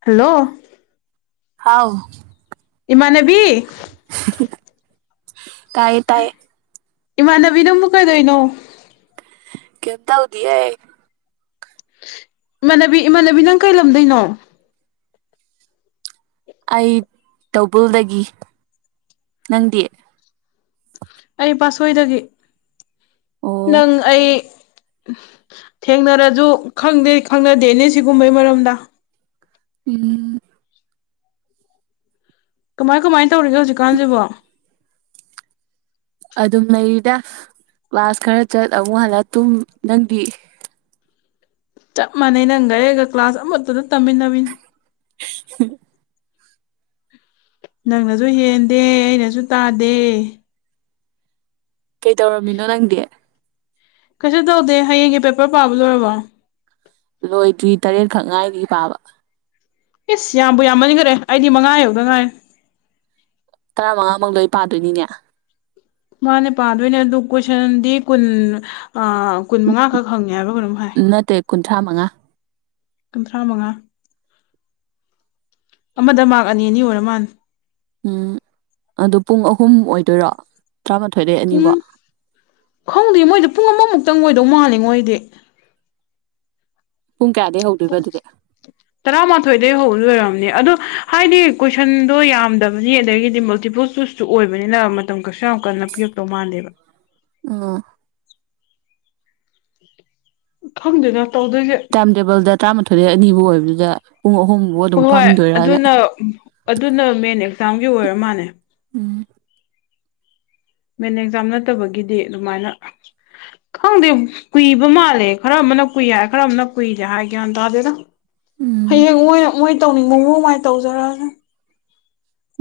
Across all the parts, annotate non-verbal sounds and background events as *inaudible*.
Hello ꯍꯥꯎ ꯏꯃꯥꯟꯅꯕꯤ ꯇꯥꯏꯌꯦ ꯇꯥꯏꯌꯦ ꯏꯃꯥꯟꯅꯕꯤ ꯅꯪꯕꯨ ꯀꯩꯗꯣꯏꯅꯣ ꯀꯩꯝ ꯇꯧꯗꯤꯌꯦ ꯏꯃꯥꯟꯅꯕꯤ ꯏꯃꯥꯟꯅꯕꯤ ꯅꯪ ꯀꯩ ꯂꯝꯗꯩꯅꯣ ꯑꯩ ꯇꯧꯕꯨꯜꯗꯒꯤ ꯅꯪꯗꯤ ꯑꯩ ꯄꯥꯠꯁꯣꯏꯗꯒꯤ ꯑꯣ ꯅꯪ ꯑꯩ ꯊꯦꯡꯅꯔꯖꯨ ꯈꯪꯗꯤ ꯈꯪꯅꯗꯦꯅꯦ ꯁꯤꯒꯨꯝꯕꯩ ꯃꯔꯝꯗ ꯎꯝ ꯀꯃꯥꯏ ꯀꯃꯥꯏ ꯇꯧꯔꯤꯒꯦ ꯍꯧꯖꯤꯛꯀꯥꯟꯖꯤꯕꯣ ꯑꯗꯨꯝ ꯂꯩꯔꯤꯗ ꯀ꯭ꯂꯥꯁ ꯈꯔ ꯆꯠ ꯑꯃꯨꯛ ꯍꯜꯂ ꯇꯨꯝ ꯅꯪꯗꯤ ꯆꯞ ꯃꯥꯟꯅꯩ ꯅꯪꯒ ꯑꯩꯒ ꯀ꯭ꯂꯥꯁ ꯑꯃꯠꯇꯗ ꯇꯝꯃꯤꯟꯅꯕꯤꯅꯤ *inaudible* ꯅꯪꯅꯖꯨ ꯍꯦꯟꯗꯦ ꯑꯩꯅꯖꯨ ꯇꯥꯗꯦ ꯀꯩꯗꯧꯔꯝꯃꯤꯅꯣ ꯅꯪꯗꯤ ꯀꯩꯁꯨ ꯇꯧꯗꯦ ꯍꯌꯦꯡꯒꯤ ꯄꯦꯄꯔ ꯄꯥꯕ ꯂꯣꯏꯔꯕꯣ ꯂꯣꯏꯗ꯭ꯔꯤ ꯇꯔꯦꯠꯈꯛ ꯉꯥꯏꯔꯤ ꯄꯥꯕ ꯏꯁ ꯌꯥꯝꯕꯨ ꯌꯥꯝꯃꯟꯒꯔꯦ ꯑꯩꯗꯤ ꯃꯉꯥ ꯌꯧꯗ ꯉꯥꯏꯔꯤ ꯇꯔꯥꯃꯉꯥꯃꯛ ꯂꯣꯏ ꯄꯥꯗꯣꯏꯅꯤꯅꯦ ꯃꯥꯅꯦ ꯄꯥꯗꯣꯏꯅꯦ ꯑꯗꯨ ꯀꯣꯏꯁꯟꯗꯤ ꯀꯨꯟ ꯑ ꯀꯨꯟꯃꯉꯥ ꯈꯛ ꯍꯪꯉꯦ ꯍꯥꯏꯕ꯭ꯔꯥ ꯀꯩꯅꯣꯝ ꯍꯥꯏ ꯅꯠꯇꯦ ꯀꯨꯟꯊ꯭ꯔꯥ ꯃꯉꯥ ꯀꯨꯟꯊ꯭ꯔꯥꯃꯉꯥ ꯑꯃꯗ ꯃꯥ꯭ꯔꯛ ꯑꯅꯤ ꯑꯅꯤ ꯑꯣꯏꯔ ꯃꯥꯟꯅꯦ ꯎꯝ ꯑꯗꯨ ꯄꯨꯡ ꯑꯍꯨꯝ ꯑꯣꯏꯗꯣꯏꯔꯣ ꯇꯔꯥꯃꯥꯊꯣꯏꯗꯩ ꯑꯅꯤꯕꯣꯛ ꯄꯨꯡ ꯈꯪꯗꯦ ꯃꯣꯏꯗꯨ ꯄꯨꯡ ꯑꯃꯃꯨꯛꯇꯪ ꯑꯣꯏꯗꯧ ꯃꯥꯜꯂꯦꯉꯣ ꯑꯩꯗꯤ ꯄꯨꯡ ꯀꯌꯥꯗꯩ ꯍꯧꯗꯣꯏꯕ ꯑꯗꯨꯗꯤ *inaudible* ꯇꯔꯥꯃꯥꯊꯣꯏꯗꯩ ꯍꯧꯗꯣꯏ ꯂꯣꯏꯔꯝꯅꯤ ꯑꯗꯣ ꯍꯥꯏꯗꯤ ꯀꯣꯏꯁꯟꯗꯣ ꯌꯥꯝꯗꯕꯅꯤ ꯑꯗꯒꯤꯗꯤ ꯃꯜꯇꯤꯄꯜ ꯆꯨꯁ ꯁꯨ ꯑꯣꯏꯕꯅꯤꯅ ꯃꯇꯝ ꯀꯩꯁꯨ ꯌꯥꯝ ꯀꯟꯅ ꯄꯤꯔꯛꯇꯧ ꯃꯥꯟꯗꯦꯕ ꯑ ꯈꯪꯗꯦꯗ ꯇꯧꯗꯣꯏꯖꯦ ꯇꯥꯏꯝ ꯇꯦꯕꯜꯗ ꯇꯔꯥꯃꯥꯊꯣꯏꯗꯩ ꯑꯅꯤꯕꯨ ꯑꯣꯏꯕꯗꯨꯗ ꯄꯨꯡ ꯑꯍꯨꯝ ꯍꯣꯏ ꯑꯗꯨꯅ ꯑꯗꯨꯅ ꯃꯦꯟ ꯑꯦꯛꯖꯥꯝꯒꯤ ꯑꯣꯏꯔ ꯃꯥꯟꯅꯦ ꯎꯝ ꯃꯦꯟ ꯑꯦꯛꯖꯥꯝ ꯅꯠꯇꯕꯒꯤꯗꯤ ꯑꯗꯨꯃꯥꯏꯅ ꯈꯪꯗꯦ ꯀꯨꯏꯕ ꯃꯥꯜꯂꯦ ꯈꯔ ꯑꯃꯅ ꯀꯨꯏ ꯍꯥꯏ ꯈꯔ ꯑꯃꯅ ꯀꯨꯏꯗꯦ ꯍꯥꯏ ꯒ꯭ꯌꯥꯟ ꯇꯗꯦꯗ ꯎꯝ ꯍꯌꯦꯡ ꯃꯣꯏꯅ ꯃꯣꯏ ꯇꯧꯅꯤꯡꯕ ꯃꯑꯣꯡ ꯃꯥꯏ ꯇꯧꯖꯔꯛ ꯑꯖꯥꯅꯤ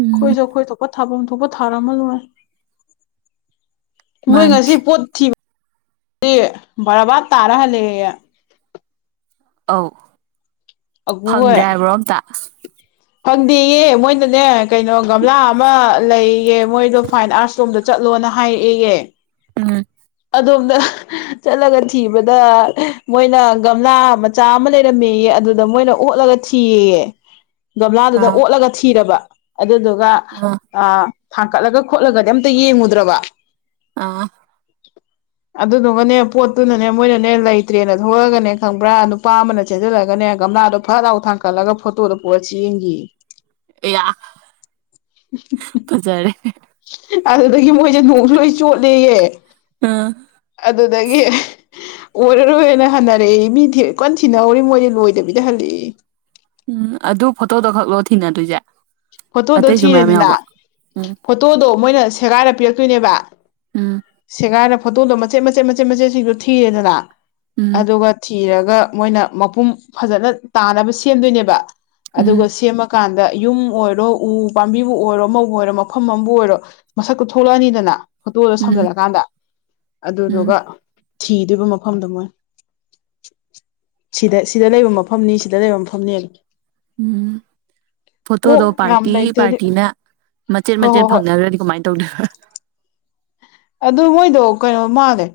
ꯎꯝ ꯑꯩꯈꯣꯏꯖꯨ ꯑꯩꯈꯣꯏ ꯊꯣꯛꯄ ꯊꯥꯚꯝ ꯊꯣꯛꯄ ꯊꯥꯔꯝꯃ ꯂꯣꯏꯔꯦ ꯃꯣꯏ ꯃꯥꯅꯤ ꯉꯁꯤ ꯄꯣꯠ ꯊꯤꯕ ꯗꯤ ꯕꯔꯥꯕꯥꯠ ꯇꯥꯔ ꯍꯜꯂꯛ ꯑꯦꯌꯦ ꯑꯧ ꯑꯒꯨ ꯍꯣꯏ ꯐꯪꯗ꯭ꯔꯦ ꯍꯥꯏꯕ꯭ꯔꯣ ꯑꯝꯇ ꯐꯪꯗꯦꯌꯦ ꯃꯣꯏꯅꯅꯦ ꯀꯩꯅꯣ ꯒꯝꯂꯥ ꯑꯃ ꯂꯩꯌꯦꯌꯦ ꯃꯣꯏꯗꯣ ꯐꯥꯏꯟ ꯑꯥꯔꯠꯁ ꯂꯣꯝꯗ ꯆꯠꯂꯣꯅ ꯍꯥꯏꯔꯛꯑꯦꯌꯦ ꯎꯝ ꯑꯗꯣꯝꯗ *unintelligible* ꯆꯠꯂꯒ ꯊꯤꯕꯗ ꯃꯣꯏꯅ ꯒꯝꯂꯥ ꯃꯆꯥ ꯑꯃ ꯂꯩꯔꯝꯃꯦꯌꯦ ꯑꯗꯨꯗ ꯗ ꯃꯣꯏꯅ ꯑꯣꯠꯂꯒ ꯊꯤꯌꯦꯌꯦ ꯒꯝꯂꯥꯗꯨꯗ ꯑꯥ ꯑꯣꯠꯂꯒ ꯊꯤꯔꯕ ꯑꯗꯨꯗꯨꯒ ꯑꯥ ꯑ ꯊꯥꯡꯀꯠꯂꯒ ꯈꯣꯠꯂꯒꯗꯤ ꯑꯝꯇ ꯌꯦꯡꯉꯨꯗ꯭ꯔꯕ ꯑꯥ *unintelligible* ꯑꯗꯨꯗꯨꯒꯅꯦ ꯄꯣꯠꯇꯨꯅꯅꯦ ꯃꯣꯏꯅꯅꯦ ꯂꯩꯇ꯭ꯔꯦꯅ ꯊꯣꯛꯂꯒꯅꯦ ꯈꯪꯕ꯭ꯔꯥ ꯅꯨꯄꯥ ꯑꯃꯅ ꯆꯦꯟꯖꯜꯂꯒꯅꯦ ꯒꯝꯂꯥꯗꯣ ꯐꯠ ꯂꯥꯎ ꯊꯥꯡꯀꯠꯂꯒ ꯐꯣꯇꯣꯗꯨ ꯄꯨꯔꯥ ꯆꯦꯟꯒꯤꯌꯦ ꯑꯌꯥ ꯐꯖꯔꯦ ꯑꯗꯨꯗꯒꯤ ꯃꯣꯏꯖꯦ ꯅꯣꯡꯁꯨ ꯂꯣꯏ ꯆꯣꯠꯂꯦꯌꯦ ꯑ ꯑꯗꯨꯗꯒꯤ ꯑꯣꯏꯔꯔꯣꯏꯅ ꯍꯟꯅꯔꯛꯑꯦꯌꯦ ꯃꯤ ꯊꯤ ꯀꯟ ꯊꯤꯅꯍꯧꯔꯤ ꯃꯣꯏꯗꯤ ꯂꯣꯏꯗꯕꯤꯗ ꯍꯜꯂꯛꯑꯦꯌꯦ ꯎꯝ ꯑꯗꯨ ꯐꯣꯇꯣꯗꯣ ꯈꯛꯂꯣ ꯊꯤꯅꯗꯣꯏꯖꯦ ꯐꯣꯇꯣꯗꯣ ꯊꯤꯔꯦꯗꯅ ꯎꯝ ꯐꯣꯇꯣꯗꯣ ꯃꯣꯏꯅ ꯁꯦꯒꯥꯏꯔ ꯄꯤꯔꯛꯇꯣꯏꯅꯦꯕ ꯎꯝ ꯁꯦꯒꯥꯏꯔ ꯐꯣꯇꯣꯗꯣ ꯃꯆꯦꯠ ꯃꯆꯦꯠ ꯃꯆꯦꯠ ꯃꯆꯦꯠꯁꯤꯡꯗꯣ ꯊꯤꯔꯦꯗꯅ ꯎꯝ ꯑꯗꯨꯒ ꯊꯤꯔꯒ ꯃꯣꯏꯅ ꯃꯄꯨꯝ ꯐꯖꯅ ꯇꯥꯅꯕ ꯁꯦꯝꯗꯣꯏꯅꯦꯕ ꯎꯝ ꯑꯗꯨꯒ ꯁꯦꯝꯃ ꯀꯥꯟꯗ ꯌꯨꯝ ꯑꯣꯏ ꯔꯣ ꯎ ꯄꯥꯝꯕꯤꯕꯨ ꯑꯣꯏꯔꯣ ꯑꯃꯕꯨ ꯑꯣꯏꯔꯣ ꯃꯐꯝ ꯑꯃꯕꯨ ꯑꯣꯏꯔꯣ ꯃꯁꯛꯇꯨ ꯊꯣꯛꯂꯛꯑꯅꯤꯗꯅ ꯐꯣꯇꯣꯗꯣ ꯎꯝ ꯁꯝꯖꯜꯂꯀꯥꯟꯗ ꯎꯝ ꯑꯗꯨꯗꯨꯒ ꯊꯤꯗꯣꯏꯕ ꯃꯐꯝꯗꯣ ꯃꯣꯏꯅ ꯁꯤꯗ ꯁꯤꯗ ꯂꯩꯕ ꯃꯐꯝꯅꯤ ꯁꯤꯗ ꯂꯩꯕ ꯃꯐꯝꯅꯦ ꯎꯝ ꯐꯣꯇꯣꯗꯣ ꯀꯣꯛ ꯌꯥꯝ ꯄꯥꯔꯇꯤ ꯂꯩꯇ꯭ꯔꯗꯤ ꯄꯥꯔꯇꯤꯅ ꯃꯆꯦꯠ ꯍꯣꯏ ꯃꯆꯦꯠ ꯍꯣꯏ ꯍꯣꯏ ꯐꯪꯅ ꯗ꯭ꯔꯗꯤ ꯀꯃꯥꯏꯟ ꯇꯧꯗꯣꯏꯕ ꯑꯗꯨ ꯃꯣꯏꯗꯣ ꯀꯩꯅꯣ ꯃꯥꯜꯂꯦ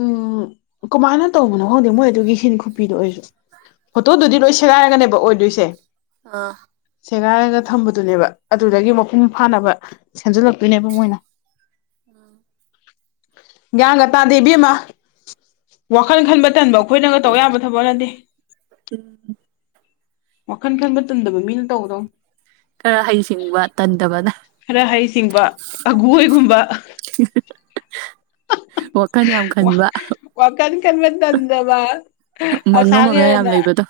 ꯎꯝ ꯀꯃꯥꯏꯅ ꯇꯧꯕꯅꯣ ꯈꯪꯗꯦ ꯃꯣꯏ ꯑꯗꯨꯒꯤ ꯍꯤꯟ ꯈꯨꯄꯤꯗꯣ ꯑꯩꯖꯨ ꯐꯣꯇꯣꯗꯨꯗꯤ ꯂꯣꯏ ꯁꯦꯒꯥꯏꯔꯒꯅꯦꯕ ꯑꯣꯏꯗꯣꯏꯁꯦ ꯑꯥ ꯁꯦꯒꯥꯏꯔꯒ ꯊꯝꯕꯗꯨꯅꯦꯕ ꯑꯗꯨꯗꯒꯤ ꯃꯄꯨꯡ ꯐꯥꯅꯕ ꯁꯦꯝꯖꯤꯜꯂꯛꯇꯣꯏꯅꯦꯕ ꯃꯣꯏꯅ ꯑꯥꯡ ꯒ꯭ꯌꯥꯟꯒ ꯇꯥꯗꯦ ꯏꯕꯦꯝꯃ ꯋꯥꯈꯜ ꯈꯟꯕ ꯇꯟꯕ ꯑ ꯈꯣꯏꯅꯒ ꯇꯧꯕ ꯌꯥꯕ ꯊꯕꯛ ꯅꯠꯇꯦ ꯋꯥꯈꯟ ꯈꯟꯕ ꯇꯟꯗꯕ ꯃꯤꯅ ꯇꯧꯒꯗꯧꯅꯤ ꯈꯔ ꯍꯩꯁꯤꯡꯕ ꯇꯟꯗꯕꯅ ꯈꯔ ꯍꯩꯁꯤꯡꯕ ꯑꯒꯨꯍꯣꯢꯒꯨꯝꯕ *unintelligible* ꯋꯥꯈꯟ ꯌꯥꯝ ꯈꯟꯕ ꯋꯥꯈꯟ ꯈꯟꯕ ꯇꯟꯗꯕ ꯃꯪꯉ ꯃꯪꯉ ꯌꯥꯝ ꯑꯁꯥꯀꯤꯔꯟꯅ ꯂꯩꯕꯗꯣ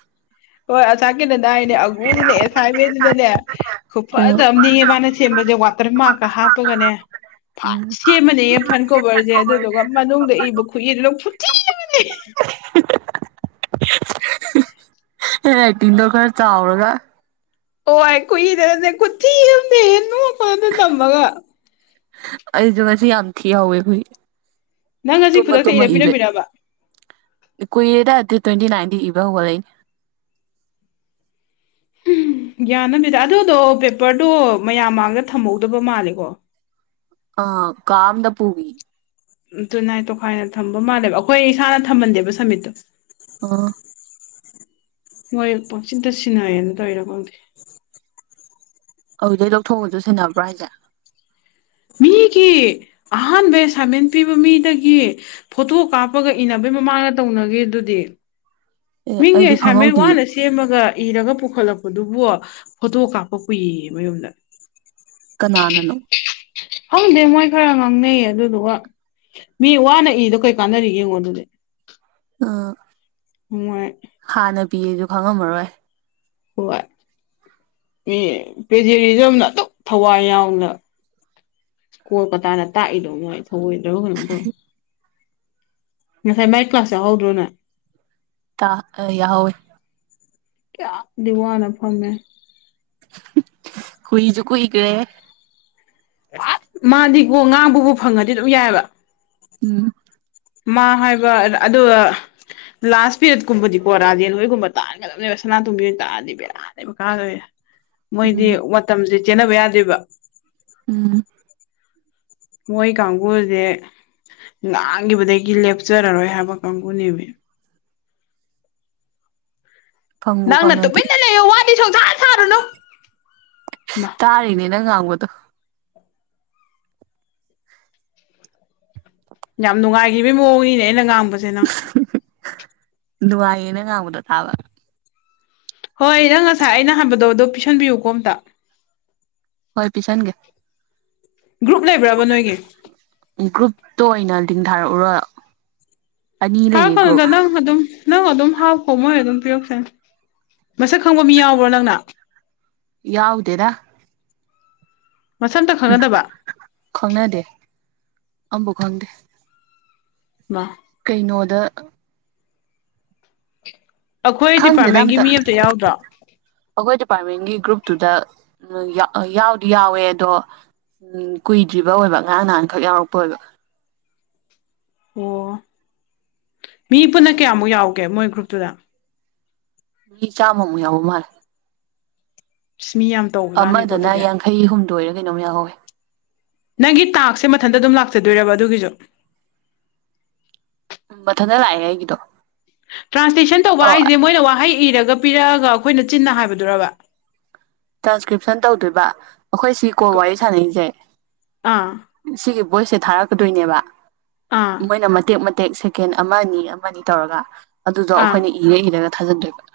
ꯍꯣꯏ ꯑꯁꯥꯀꯤꯔꯟꯗ ꯍꯥꯏꯅꯦ ꯑꯒꯨꯁꯤꯅ ꯑꯦꯁꯥꯏꯟꯃꯦꯟꯁꯤꯅꯅꯦ ꯎꯝ ꯈꯨꯐꯖ ꯑꯝꯅꯦꯑꯦ ꯃꯥꯅ ꯁꯦꯝꯕꯖꯦ ꯋꯥꯇꯔ ꯃꯥꯔꯛꯀ ꯍꯥꯞꯄꯒꯅꯦ ꯐꯟ ꯍꯦꯟ ꯁꯦꯝꯃꯅꯦꯌꯦ ꯐ꯭ꯔꯟ ꯀꯣꯕꯔꯁꯦ ꯑꯗꯨꯗꯨꯒ ꯃꯅꯨꯡꯗ ꯏꯕ ꯈꯨꯠꯏꯗꯨꯅ ꯈꯨꯊꯤ ꯑꯃꯅꯦ *unintelligible* ꯍꯦꯟꯔꯥꯏꯇꯤꯡꯗꯣ ꯈꯔ ꯆꯥꯎꯔꯒ ꯍꯣꯏ ꯈꯨꯠꯏ ꯗꯨꯅꯅꯦ ꯈꯨꯊꯤ ꯑꯝꯅꯦꯌꯦ ꯅꯣꯛꯄ ꯑꯗꯨ ꯇꯝꯕꯒ ꯑꯩꯁꯨ ꯉꯁꯤ ꯌꯥꯝ ꯊꯤꯍꯧꯋꯦ ꯈꯨꯠꯏ ꯅꯪ ꯉꯁꯤ ꯇꯨꯝꯃ ꯈꯨꯗꯛꯇ ꯇꯨꯝꯃ ꯏꯔ ꯏꯕꯩ ꯄꯤꯔꯝꯃꯤꯔꯕ ꯀꯨꯏꯔꯦꯗ ꯗꯦꯠ ꯇ꯭ꯋꯦꯟꯇꯤ ꯅꯥꯏꯟꯗꯩ ꯏꯕ ꯍꯧꯒꯠꯂꯛꯏꯅꯦ ꯎꯝ ꯒ꯭ꯌꯥꯟ ꯑꯝꯅꯤꯗ ꯑꯗꯨꯗꯣ ꯄꯦꯄꯔꯗꯣ ꯃꯌꯥꯝ ꯃꯥꯡꯗ ꯊꯝꯍꯧꯗꯕ ꯃꯥꯜꯂꯦꯀꯣ ꯑ ꯀꯥ ꯑꯃꯗ ꯄꯨꯒꯤ ꯎꯝ ꯇꯨꯅꯥꯏ ꯇꯣꯈꯥꯏꯅ ꯊꯝꯕ ꯃꯥꯜꯂꯦꯕ ꯑꯩꯈꯣꯏ ꯏꯁꯥꯅ ꯊꯝꯍꯟꯗꯦꯕ ꯁꯃꯤꯠꯇꯣ ꯑꯣ ꯃꯣꯏ ꯄꯪꯁꯤꯟꯇ ꯁꯤꯟꯅꯩꯅ ꯇꯧꯔꯤꯔ ꯈꯪꯗꯦ ꯑꯗꯨꯗꯩ ꯂꯧꯊꯣꯛꯑꯒꯁꯨ ꯁꯤꯟꯅꯕ꯭ꯔꯥ ꯍꯥꯏꯁꯦ ꯃꯤꯒꯤ ꯑꯍꯥꯟꯕ ꯑꯦꯁꯥꯏꯟꯃꯦꯟ ꯄꯤꯕ ꯃꯤꯗꯒꯤ ꯐꯣꯇꯣ ꯀꯥꯞꯄꯒ ꯏꯅꯕꯩ ꯃꯃꯥꯡꯗ ꯇꯧꯅꯈ꯭ꯔꯤꯗꯨꯗꯤ ꯑꯦ ꯃꯤꯒꯤ ꯑꯩꯗꯤ ꯑꯦꯁꯥꯏꯟꯃꯦꯟ ꯈꯪꯍꯧꯗꯦ ꯋꯥꯅ ꯁꯦꯝꯃꯒ ꯏꯔꯒ ꯄꯨꯈꯠꯂꯛꯄꯗꯨꯕꯨ ꯐꯣꯇꯣ ꯀꯥꯞꯄ ꯄꯨꯏꯌꯦ ꯃꯌꯨꯝꯗ ꯀꯅꯥꯅꯅꯣ ꯈꯪꯗꯦ ꯃꯣꯏ ꯈꯔ ꯉꯥꯡꯅꯩ ꯑꯗꯨꯗꯨꯒ ꯃꯤ ꯋꯥꯅ ꯏꯔꯤꯗꯣ ꯀꯩ ꯀꯥꯟꯅꯔꯤꯒꯦ ꯌꯦꯡꯉꯣ ꯑꯗꯨꯗꯤ ꯑꯥ ꯃꯣꯏ ꯍꯥꯟꯅ ꯄꯤꯌꯦꯁꯨ ꯈꯪꯉꯝꯃꯔꯣꯏ ꯍꯣꯏ ꯃꯤ ꯄꯦꯖ꯭ꯔꯤꯖꯝꯅ ꯑꯗꯨꯛ ꯊꯋꯥꯏ ꯌꯥꯎꯅ ꯀꯣꯜꯀꯇꯥꯅ ꯇꯥꯛꯏꯗꯣ ꯃꯣꯏ ꯊꯧꯑꯣꯏꯗ꯭ꯔꯕ ꯀꯩꯅꯣꯝ ꯇꯧꯋꯦ ꯉꯁꯥꯏ ꯃꯥꯏ ꯀ꯭ꯂꯥꯁ ꯌꯥꯎꯍꯧꯗ꯭ꯔꯣ ꯅꯣꯏ ꯇ ꯑ ꯌꯥꯎꯍꯧꯋꯤ ꯀꯌꯥꯗꯤ ꯋꯥꯅ ꯐꯝꯃꯦ ꯀꯨꯏꯁꯨ ꯀꯨꯏꯒ꯭ꯔꯦ ꯍꯦ ꯄꯥꯠ ꯃꯥꯗꯤꯀꯣ ꯉꯥꯡꯕꯕꯨ ꯐꯪꯉꯗꯤ ꯑꯗꯨꯝ ꯌꯥꯏꯕ ꯎꯝ ꯃꯥ ꯍꯥꯏꯕ ꯑꯗꯨꯒ ꯂꯥꯁ ꯄꯦꯔꯠꯀꯨꯝꯕꯗꯤꯀꯣ ꯔꯥꯖꯦꯟ ꯍꯣꯏꯒꯨꯝꯕ ꯇꯥꯛꯍꯟꯒꯗꯕꯅꯦꯕ ꯁꯅꯥꯇꯨꯝꯕꯤ ꯍꯣꯏꯅ ꯇꯥꯛꯑꯗꯤ ꯕꯦꯔꯥ *unintelligible* ꯃꯣꯏꯗꯤ ꯎꯝ ꯃꯇꯝꯁꯦ ꯆꯦꯟꯅꯕ ꯌꯥꯗꯦꯕ ꯎꯝ ꯃꯣꯏ ꯀꯥꯡꯕꯨꯁꯦ ꯂꯥꯡꯈꯤꯕꯗꯒꯤ ꯂꯦꯞꯆꯔꯔꯣꯏ ꯍꯥꯏꯕ ꯀꯥꯡꯕꯨꯨꯅꯦꯃꯤ ꯐꯪꯕꯨ ꯅꯪꯅ ꯐꯪꯉꯗꯤ ꯇꯨꯃꯤꯟꯅ ꯂꯩꯌꯨ ꯋꯥꯗꯤ ꯁꯨꯁꯥꯥꯟ ꯁꯥꯔꯨꯅꯨ ꯅꯪꯅ ꯉꯥꯡꯕꯗꯨ ꯌꯥꯝ ꯅꯨꯡꯉꯥꯏꯈꯤꯕꯒꯤ ꯃꯑꯣꯡꯅꯤꯅꯦ ꯑꯩꯅ ꯉꯥꯡꯕꯁꯦ ꯅꯪ ꯅꯨꯡꯉꯥꯏꯌꯦ ꯅꯪꯅ ꯉꯥꯡꯕꯗꯣ ꯇꯥꯕ ꯍꯣꯏ ꯅꯪ ꯉꯁꯥꯏ ꯑꯩꯅ ꯍꯟꯕꯗꯣ ꯑꯗꯣ ꯄꯤꯁꯟꯕꯤꯌꯨ ꯀꯣ ꯑꯝꯇ ꯍꯣꯏ ꯄꯤꯁꯟꯒꯦ ꯒ꯭ꯔꯨꯞ ꯂꯩꯕ꯭ꯔꯕ ꯅꯣꯏꯒꯤ ꯒ꯭ꯔꯨꯞꯇꯣ ꯑꯣꯏꯅ ꯂꯤꯡ ꯊꯥꯔꯛꯎꯔꯣ ꯑꯅꯤ ꯂꯩꯌꯦ ꯒ꯭ꯔꯨꯞ ꯊꯥꯔꯛꯀꯅꯨꯗ ꯅꯪ ꯑꯗꯨꯝ ꯅꯪ ꯑꯗꯨꯝ ꯍꯥꯞꯈꯣ ꯃꯣꯏ ꯑꯗꯨꯝ ꯄꯤꯔꯛꯆꯅꯤ ꯃꯁꯛ ꯈꯪꯕ ꯃꯤ ꯌꯥꯎꯕ꯭ꯔ ꯅꯪꯅ ꯌꯥꯎꯗꯦꯗ ꯃꯁꯛ ꯑꯝꯇ ꯈꯪꯅꯗꯕ ꯈꯪꯅꯗꯦ ꯑꯝꯕꯧ ꯈꯪꯗꯦ ꯕꯥ ꯀꯩꯅꯣꯗ ꯑꯩꯈꯣꯏ ꯗꯤꯄꯥꯔꯠꯃꯦꯟꯒꯤ ꯃꯤ ꯑꯝꯇ ꯌꯥꯎꯗ꯭ꯔꯣ? ꯑꯩꯈꯣꯏ ꯗꯤꯄꯥꯔꯠꯃꯦꯟꯒꯤ ꯒ꯭ꯔꯨꯞꯇꯨꯗ ꯌꯥꯏ ꯌꯥꯎꯗꯤ ꯌꯥꯎꯋꯦ ꯑꯗꯣ ꯎꯝ ꯀꯨꯏꯗ꯭ꯔꯤꯕ ꯑꯣꯏꯕ ꯉꯔꯥꯡ ꯅꯍꯥꯟꯈꯛ ꯌꯥꯎꯔꯛꯄ ꯑꯣꯏꯕ ꯫ ꯑꯣ ꯃꯤ ꯄꯨꯟꯅ ꯀꯌꯥꯃꯨꯛ ꯌꯥꯎꯒꯦ ꯃꯣꯏ ꯒ꯭ꯔꯨꯞꯇꯨꯗ? ꯃꯤ ꯆꯥꯝꯃꯃꯨꯛ ꯌꯥꯎꯕ ꯃꯥꯜꯂꯦ ꯫ ꯏꯁ ꯃꯤ ꯌꯥꯝ ꯇꯧꯕꯖꯥꯠꯅꯤꯀꯣ ꯑꯃꯗꯅ ꯑꯗꯨꯗꯤ ꯌꯥꯡꯈꯩ ꯍꯨꯝꯗꯣꯏꯔ ꯀꯩꯅꯣꯝ ꯌꯥꯎꯍꯧꯋꯦ ꯫ ꯅꯪꯒꯤ ꯇꯥꯛꯁꯦ ꯃꯊꯟꯇ ꯑꯗꯨꯝ ꯂꯥꯛꯆꯗꯣꯏꯔꯕ ꯑꯗꯨꯒꯤꯁꯨ? ꯃꯊꯟꯇ ꯂꯥꯛꯑꯦ ꯑꯩꯒꯤꯗꯣ ꯇ꯭ꯔꯥꯟꯁꯇ‌ꯦꯟ ꯇꯧꯕ ꯑꯣ ꯍꯥꯏꯁꯦ ꯃꯣꯏꯅ ꯋꯥꯍꯩ ꯏꯔꯒ ꯄꯤꯔꯛꯑꯒ ꯑꯩꯈꯣꯏꯅ ꯆꯤꯟꯅ ꯍꯥꯏꯕꯗꯨꯔꯕ? ꯇ꯭ꯔꯥꯟꯁꯀ꯭ꯔꯤꯞꯁꯟ ꯇꯧꯗꯣꯏꯕ ꯑꯩꯈꯣꯏ ꯁꯤ ꯀꯣꯜ ꯋꯥꯔꯤ ꯁꯥꯟꯅꯁꯩ ꯑꯥ ꯁꯤꯒꯤ ꯚꯣꯏꯁꯁꯦ ꯊꯥꯔꯛꯀꯗꯣꯏꯅꯦꯕ ꯫ ꯑꯥ ꯃ‌ꯣꯏꯅ ꯃꯇꯦꯛ ꯃꯇꯦꯛ ꯁꯦꯀꯦꯟ ꯑꯃ ꯑꯅꯤ ꯑꯃ ꯑꯅꯤ ꯇꯧꯔꯒ ꯑꯗꯨꯗꯣ ꯑꯥ ꯑꯩꯈꯣꯏꯅ ꯏꯔ ꯏꯔꯒ ꯊꯥꯖꯟꯗꯣꯏꯕ ꯫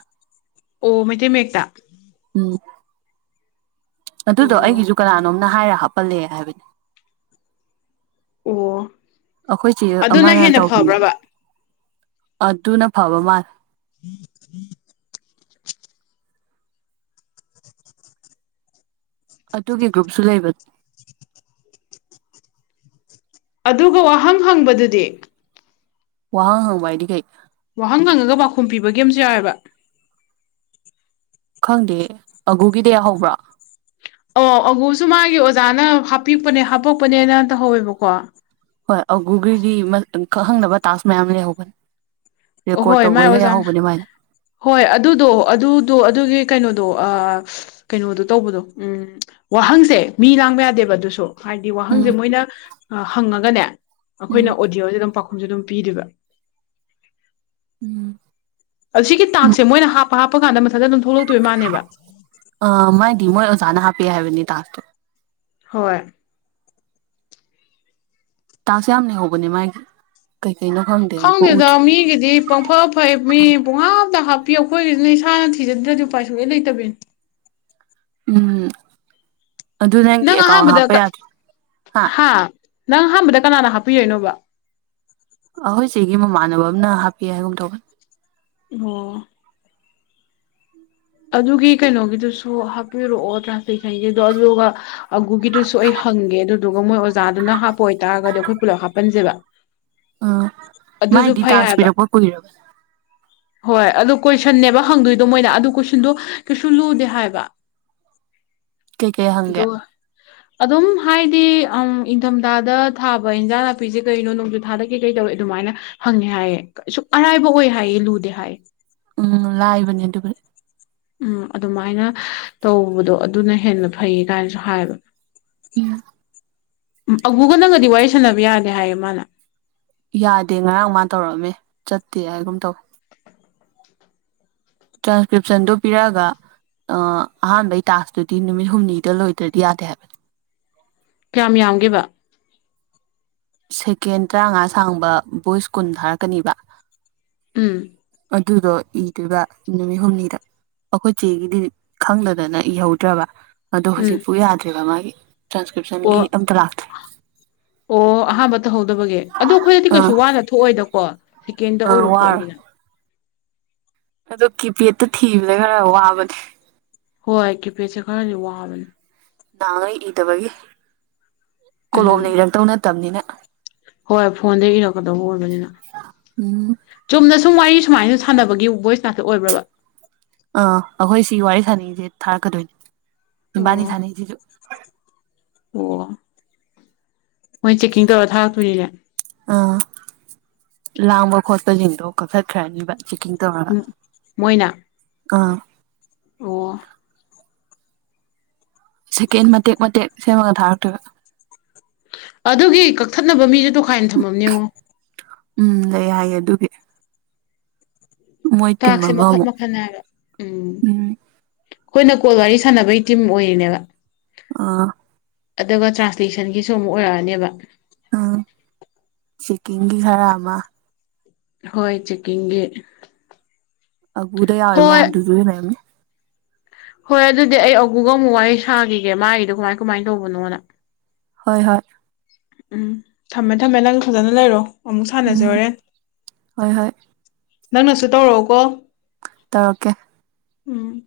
ꯑꯣ ꯃꯩꯇꯩ ꯃꯌ‌ꯦꯛꯇ ꯫ ꯎꯝ ꯑꯗꯨꯗꯣ ꯑꯣ ꯑꯩꯒꯤꯁꯨ ꯀꯅꯥꯅꯣꯝꯅ ꯍꯥꯏꯔ ꯍꯥꯞꯄꯜꯂꯦ ꯍꯥꯏꯕꯅꯤ ꯫ ꯑꯣ ꯑꯩꯈꯣꯏ ꯆ‌ꯩ ꯑꯗꯨꯅ ꯑꯃꯅ ꯍꯦꯟꯅ ꯇꯧꯈꯤꯕꯅꯦꯕ ꯐꯕ꯭ꯔꯕ ꯑꯗꯨꯅ ꯐꯕ ꯃꯥꯜꯂꯦ ꯫ *inaudible* ꯑꯗꯨꯒꯤ ꯒ꯭ꯔꯨꯞꯁꯨ ꯂꯩꯕ ꯑꯗꯨꯒ ꯋꯥꯍꯪ ꯍꯪꯕꯗꯨꯗꯤ? ꯋꯥꯍ ꯍꯪꯕꯥ ꯍꯏꯗꯤ ꯀꯩ? ꯋꯥꯍꯪ ꯍꯪꯉꯒ ꯄꯥꯎꯈꯨꯝ ꯄꯤꯕꯒꯤ ꯑꯃꯁꯨ ꯌꯥꯎꯋ‌‌ꯦꯕ ꯫ ꯈꯪꯗꯦ ꯑꯒꯨꯒꯤꯗ ꯌꯥꯎꯍꯧꯕ꯭ꯔꯥ? ꯑꯣ ꯑꯒꯨꯁꯨ ꯃꯥꯒꯤ ꯑꯣꯖꯥꯅ ꯍꯥꯞꯄꯤꯛꯄꯅꯦ ꯍꯥꯄꯛꯄꯅꯦꯅ ꯇꯧꯍꯧꯋꯦꯕꯀꯣ ꯫ ꯍꯣꯏ ꯑꯒꯨꯒꯤꯒꯤ ꯃꯁꯛ ꯈꯪꯗꯅ ꯇꯥꯛꯁ ꯃꯌꯥꯝ ꯂꯩꯍꯧꯕꯅꯦ ꯫ ꯔꯦꯀꯣꯔꯠ ꯑꯍꯣꯏ ꯃꯥꯏ ꯇꯧꯕꯩꯒ ꯑꯣꯖꯥꯅ ꯌꯥꯎꯍꯧꯕꯅꯦ ꯃꯥꯏꯗ‌‌ꯣ ꯫ ꯍꯣꯏ ꯑꯗꯨꯗꯣ ꯑꯗꯨꯗꯣ ꯑꯗꯨꯒꯤ ꯀꯩꯅꯣꯗꯣ ꯑꯥ ꯀꯩꯅꯣꯗꯣ ꯇꯧꯕꯗꯣ ꯎꯝ ꯋꯥꯍꯪꯁꯦ ꯃꯤ ꯂꯥꯡꯕ ꯌꯥꯗꯦꯕ ꯑꯗꯨꯁꯨ ꯫ ꯍꯥꯏꯗꯤ ꯋꯥꯍꯪꯁꯦ ꯎꯝ ꯃꯣꯏꯅ ꯍꯪꯉꯒꯅꯦ ꯎꯝ ꯑꯩꯈꯣꯏꯅ ꯑꯣꯗꯤꯌꯣꯁꯦ ꯑꯗꯨꯝ ꯄꯥꯎꯈꯨꯝꯁꯦ ꯑꯗꯨꯝ ꯄꯤꯗꯣꯏꯕ ꯫ ꯎꯝ ꯑꯁꯤꯒꯤ ꯇꯥꯛꯁꯦ ꯃꯣꯏꯅ ꯍꯥꯞꯄ ꯍꯥꯞꯄꯀꯥꯟꯗ ꯃꯊꯟꯛꯇ ꯑꯗꯨꯝ ꯊꯣꯛꯂꯛꯇꯣꯏ ꯃꯥꯅꯦꯕ ꯫ ꯑꯥ ꯃꯥꯏꯗꯤ ꯃꯣꯏ ꯑꯣꯖꯥꯅ ꯍꯥꯞꯄ‌ꯦ ꯍꯥꯏꯕꯅꯤ ꯇꯥꯛꯁꯇꯣ ꯫ ꯍꯣꯏ ꯇꯥꯡꯁꯦ ꯌꯥꯝꯅ ꯂꯩꯍꯧꯕꯅꯦ ꯃꯥꯒꯤ ꯫ ꯈꯪꯗꯦꯗ ꯃꯤꯒꯤꯗꯤ ꯄꯪ ꯍ‌ꯣ ꯐꯩ ꯃꯤ ꯄꯨꯡꯍꯥꯞꯇ ꯍꯥꯞꯄꯤꯌ‌ꯦ ꯑꯩꯈꯣꯏꯒꯤꯁꯤꯅ ꯏꯁꯥꯅ ꯊꯤꯖꯗ꯭ꯔꯗꯤ ꯎꯄꯥꯏ ꯁꯨꯡꯂꯩ ꯂꯩꯇꯕꯤꯅꯤ ꯫ ꯎꯝ ꯑꯗꯨ ꯅꯪꯒꯤ ꯅꯪ ꯑꯦꯀꯥꯎꯟ ꯑꯍꯥꯟꯕꯗ ꯍꯥꯞꯄ ꯌꯥꯗ꯭ꯔ‌ꯣ ꯍꯥ? ꯅꯪ ꯑꯍꯥꯟꯕꯗ ꯀꯅꯥꯅ ꯍꯥꯞꯄꯤꯔꯛꯏꯅꯣꯕ ꯫ ꯑꯈꯣꯏ ꯆ‌ꯩꯒꯤ ꯃꯃꯥꯟꯅꯕ ꯑꯃꯅ ꯍꯥꯞꯄꯤ ꯍꯥꯏꯒꯨꯝ ꯇꯧꯕꯅ‌‌ꯦ ꯫ ꯑꯣ ꯑꯗꯨꯒꯤ ꯀꯩꯅꯣꯒꯤꯗꯨꯁꯨ ꯍꯥꯞꯄꯤꯔꯛꯑꯣ ꯇ꯭ꯔꯥꯍꯂ‌ꯦꯁꯟꯒꯤꯗ‌ꯣ ꯑꯗꯨꯒ ꯑꯒꯨꯒꯤꯗꯨꯁꯨ ꯑꯩ ꯍꯪꯒꯦ ꯑꯗꯨꯗꯨꯒ ꯃꯣꯏ ꯑꯣ ꯆꯥꯗꯨꯅ ꯍꯥꯞꯄ ꯑꯣꯏꯇꯥꯔꯒꯗꯤ ꯑꯈꯣꯏ ꯄꯨꯂꯞ ꯍꯥꯞꯄꯟꯁꯦꯕ꯫ ꯑ ꯑꯗꯨꯁꯨ ꯃꯥꯏꯗꯤ ꯐꯩ ꯇꯥꯛꯁ ꯍꯥꯏꯕ ꯄꯤꯔꯛꯄ ꯀꯨꯏꯔꯕꯅꯤ꯫ ꯍꯣꯏ ꯑꯗꯨ ꯀꯣꯏꯁꯟꯅꯦꯕ ꯍꯪꯗꯣꯏꯗꯣ ꯃꯣꯏꯅ ꯑꯗꯨ ꯀꯣꯏꯁꯟꯗꯣ ꯀꯩꯁꯨ ꯂꯨꯗꯦ ꯍꯥꯏꯌꯦꯕ꯫ ꯀꯩꯀꯩ ꯍꯪꯒꯦ ꯗꯣ, ꯑꯗꯨꯝ ꯍꯥꯏꯗꯤ ꯑꯝ ꯏꯪꯊꯝꯊꯥꯗ ꯊꯥꯕ ꯏꯟꯖꯥꯡ ꯅꯥꯄꯤꯁꯦ ꯀꯩꯅꯣ ꯅꯣꯡꯖꯨ ꯊꯥꯗ ꯀꯩ ꯀꯩ ꯇꯧꯋꯦ ꯗꯨꯃꯥꯏꯅ ꯍꯪꯉꯦ ꯍꯥꯏꯌꯦ ꯁꯨꯛ ꯑꯔꯥꯏꯕ ꯑꯣꯏ ꯍꯥꯏꯌꯦ ꯂꯨꯗꯦ ꯍꯥꯏꯌꯦ꯫ ꯎꯝ ꯂꯥꯏꯕꯅꯦ ꯑꯗꯨꯕꯨꯗꯤ꯫ ꯎꯝ ꯑꯗꯨꯃꯥꯏꯅ ꯇꯧꯕꯗꯣ ꯑꯗꯨꯅ ꯍꯦꯟꯅ ꯐꯩ ꯀꯥꯏꯅꯁꯨ ꯍꯥꯏꯕ꯫ ꯎꯝ ꯑꯕꯨꯒ ꯅꯪꯒꯗꯤ ꯋꯥꯔꯤ ꯁꯥꯟꯅꯕ ꯌꯥꯗꯦ ꯍꯥꯏꯌꯦ ꯃꯥꯅ꯫ ꯌꯥꯗꯦ ꯉꯔꯥꯡ ꯃꯥ ꯇꯧꯔꯛꯑꯝꯃꯦ ꯆꯠꯇꯦ ꯍꯥꯏꯒꯨꯝ ꯇꯧꯋꯦ꯫ ꯇ꯭ꯔꯥꯟꯁꯀ꯭ꯔꯤꯞꯁꯟꯗꯨꯣ ꯄꯤꯔꯛꯑꯒ, ꯑꯍꯥꯟꯕꯩ ꯇꯥꯛꯇꯨꯗꯤ ꯅꯨꯃꯤꯠ ꯍꯨꯝꯅꯤꯗ ꯂꯣꯏꯇ꯭ꯔꯗꯤ ꯌꯥꯇꯦ ꯍꯥꯏꯕꯅꯤ꯫ ꯀꯌꯥꯝ ꯌꯥꯝꯒꯦꯕ? ꯁꯦꯀꯦꯟ ꯇꯔꯥꯃꯉꯥ ꯁꯥꯡꯕ ꯕꯣꯏꯁ ꯀꯨꯟ ꯊꯥꯔꯛꯀꯅꯤꯕ꯫ ꯎꯝ꯫ ꯑꯗꯨꯗꯣ ꯏꯗꯨꯏꯕ ꯅꯨꯃꯤꯠ ꯍꯨꯝꯅꯤꯗ꯫ ꯑꯈꯣꯏ ꯆꯦꯒꯤꯗꯤ ꯈꯪꯗꯗꯅ ꯏꯍꯧꯗ꯭ꯔꯕ꯫ ꯑꯗꯣ ꯎꯝ ꯍꯨꯖꯤꯛꯄꯨ ꯌꯥꯗ꯭ꯦꯔꯤꯕ ꯃꯥꯒꯤ ꯑꯣ ꯇ꯭ꯔꯥꯟꯁꯀ꯭ꯔꯤꯞꯁꯟꯒꯤ ꯑꯝꯇ ꯂꯥꯛꯇ꯭ꯔꯦ꯫ ꯑꯣ ꯑꯍꯥꯥꯟꯕ ꯇꯧꯍꯧꯗꯕꯒꯤ ꯑꯗꯣ ꯑꯈꯣꯏꯅꯗꯤ ꯀꯩꯁꯨ ꯑꯥ ꯋꯥꯅ ꯊꯣꯛꯑꯣꯏꯗꯀꯣ ꯁꯦꯀꯦꯟꯗ ꯑꯥ ꯑꯣꯏꯕ ꯋꯥꯔꯣꯏ ꯄꯣꯠꯅꯤꯅ꯫ ꯑꯗꯣ ꯀꯤꯄꯦꯠꯇ ꯊꯤꯕꯗ ꯈꯔ ꯋꯥꯕꯅꯦ꯫ ꯍꯣꯏ ꯀꯤꯄꯦꯠꯁꯦ ꯈꯔꯗꯤ ꯋꯥꯕꯅꯦ꯫ ꯅꯍꯥꯡꯉꯩ ꯏꯗꯕꯒꯤ ꯎꯝ ꯀꯣꯂꯣꯝꯅ ꯏꯔꯛꯇꯧ ꯅꯠꯇꯝꯅꯤꯅ꯫ ꯍꯣꯏ ꯐꯣꯟꯗꯒꯤ ꯏꯔꯛꯀꯗꯧꯕ ꯑꯣꯏꯕꯅꯤꯅ꯫ ꯎꯝ ꯆꯨꯝꯅ ꯁꯨꯝ ꯋꯥꯔꯤ ꯁꯨꯃꯥꯏꯅ ꯁꯥꯟꯅꯕꯒꯤ ꯚꯣꯏꯁ ꯉꯥꯛꯇ ꯑꯣꯏꯕ꯭ꯔꯕ꯫ ꯑꯥ ꯑꯩꯈꯣꯏ ꯁꯤ ꯋꯥꯔꯤ ꯁꯥꯟꯅꯩꯁꯦ ꯊꯥꯔꯛꯀꯗꯣꯏꯅꯦ ꯏꯕꯥꯅꯤ ꯑꯣ ꯁꯥꯟꯅꯩꯁꯤꯁꯨ꯫ ꯑꯣ꯫ ꯃꯣꯏ ꯆꯦꯛꯀꯤꯡ ꯇꯧꯔꯒ ꯊꯥꯔꯛꯇꯣꯏꯅꯤꯅꯦ꯫ ꯑꯥ ꯂꯥꯡꯕ ꯈꯣꯠꯄꯁꯤꯡꯗꯣ ꯀꯛꯊꯠꯈ꯭ꯔꯅꯤꯕ꯫ ꯆꯦꯛꯀꯤꯡ ꯇꯧꯔꯒ ꯎꯝ ꯃꯣꯏꯅ ꯑꯥ꯫ ꯑꯣ꯫ ꯁꯦꯀꯦꯟ ꯃꯇꯦꯛ ꯃꯇꯦꯛ ꯁꯦꯝꯃꯒ ꯊꯥꯔꯛꯇꯣꯏꯕ꯫ ꯑꯗꯨꯒꯤ ꯀꯛꯊꯠꯅꯕ ꯃꯤꯁꯨ ꯇꯣꯈꯥꯏꯅ ꯊꯝꯃꯝꯅꯦꯉꯣ꯫ ꯎꯝ ꯂꯩ ꯍꯥꯏꯌꯦ ꯑꯗꯨꯒꯤ꯫ ꯃꯣꯏ ꯇꯤꯝ ꯇꯥꯛꯁꯁꯦ ꯃꯈꯟ ꯑꯃꯃꯨꯛ ꯃꯈꯟꯅꯦ ꯍꯥꯏꯕ ꯎꯝ꯫ ꯈꯣꯏꯅ ꯀꯣꯜ ꯋꯥꯔꯤ ꯁꯥꯟꯅꯕꯩ ꯇꯤꯝ ꯑꯣꯏꯔꯤꯅꯦꯕ꯫ ꯑꯥ꯫ ꯑꯗꯨꯒ ꯇ꯭ꯔꯥꯟꯁꯂꯦꯁꯟꯒꯤꯁꯨ ꯑꯃꯨꯛ ꯑꯣꯏꯔꯛꯑꯅꯦꯕ꯫ ꯎꯝ ꯆꯤꯀꯤꯡꯒꯤ ꯈꯔ ꯑꯃ꯫ ꯍꯣꯏ ꯆꯦꯛꯀꯤꯡꯒꯤ꯫ ꯑꯕꯨꯗ ꯌꯥꯎꯔꯤ ꯍꯣꯏ ꯃꯌꯥꯝꯗꯣ ꯗꯨꯗꯨ ꯂꯩꯔꯝꯅꯤ꯫ ꯍꯣꯏ ꯑꯗꯨꯗꯤ ꯑꯩ ꯑꯒꯨꯒ ꯑꯃꯨꯛ ꯋꯥꯔꯤ ꯁꯥꯈꯤꯒꯦ ꯃꯥꯒꯤꯗꯣ ꯀꯃꯥꯏ ꯀꯃꯥꯏꯅ ꯇꯧꯕꯅꯣꯅ꯫ ꯍꯣꯏ ꯍꯣꯏ꯫ ꯎꯝ ꯊꯝꯃꯦ ꯊꯝꯃꯦ ꯅꯪ ꯐꯖꯅ ꯂꯩꯔꯣ꯫ ꯑꯃꯨꯛ ꯁꯥꯟꯅꯁꯦ ꯎꯝ ꯍꯣꯔꯦꯟ, ꯍꯣꯏ ꯍꯣꯏ ꯅꯪꯅꯁꯨ ꯇꯧꯔꯛꯑꯣꯀꯣ꯫ ꯇꯧꯔꯛꯀꯦ ꯎꯨꯝ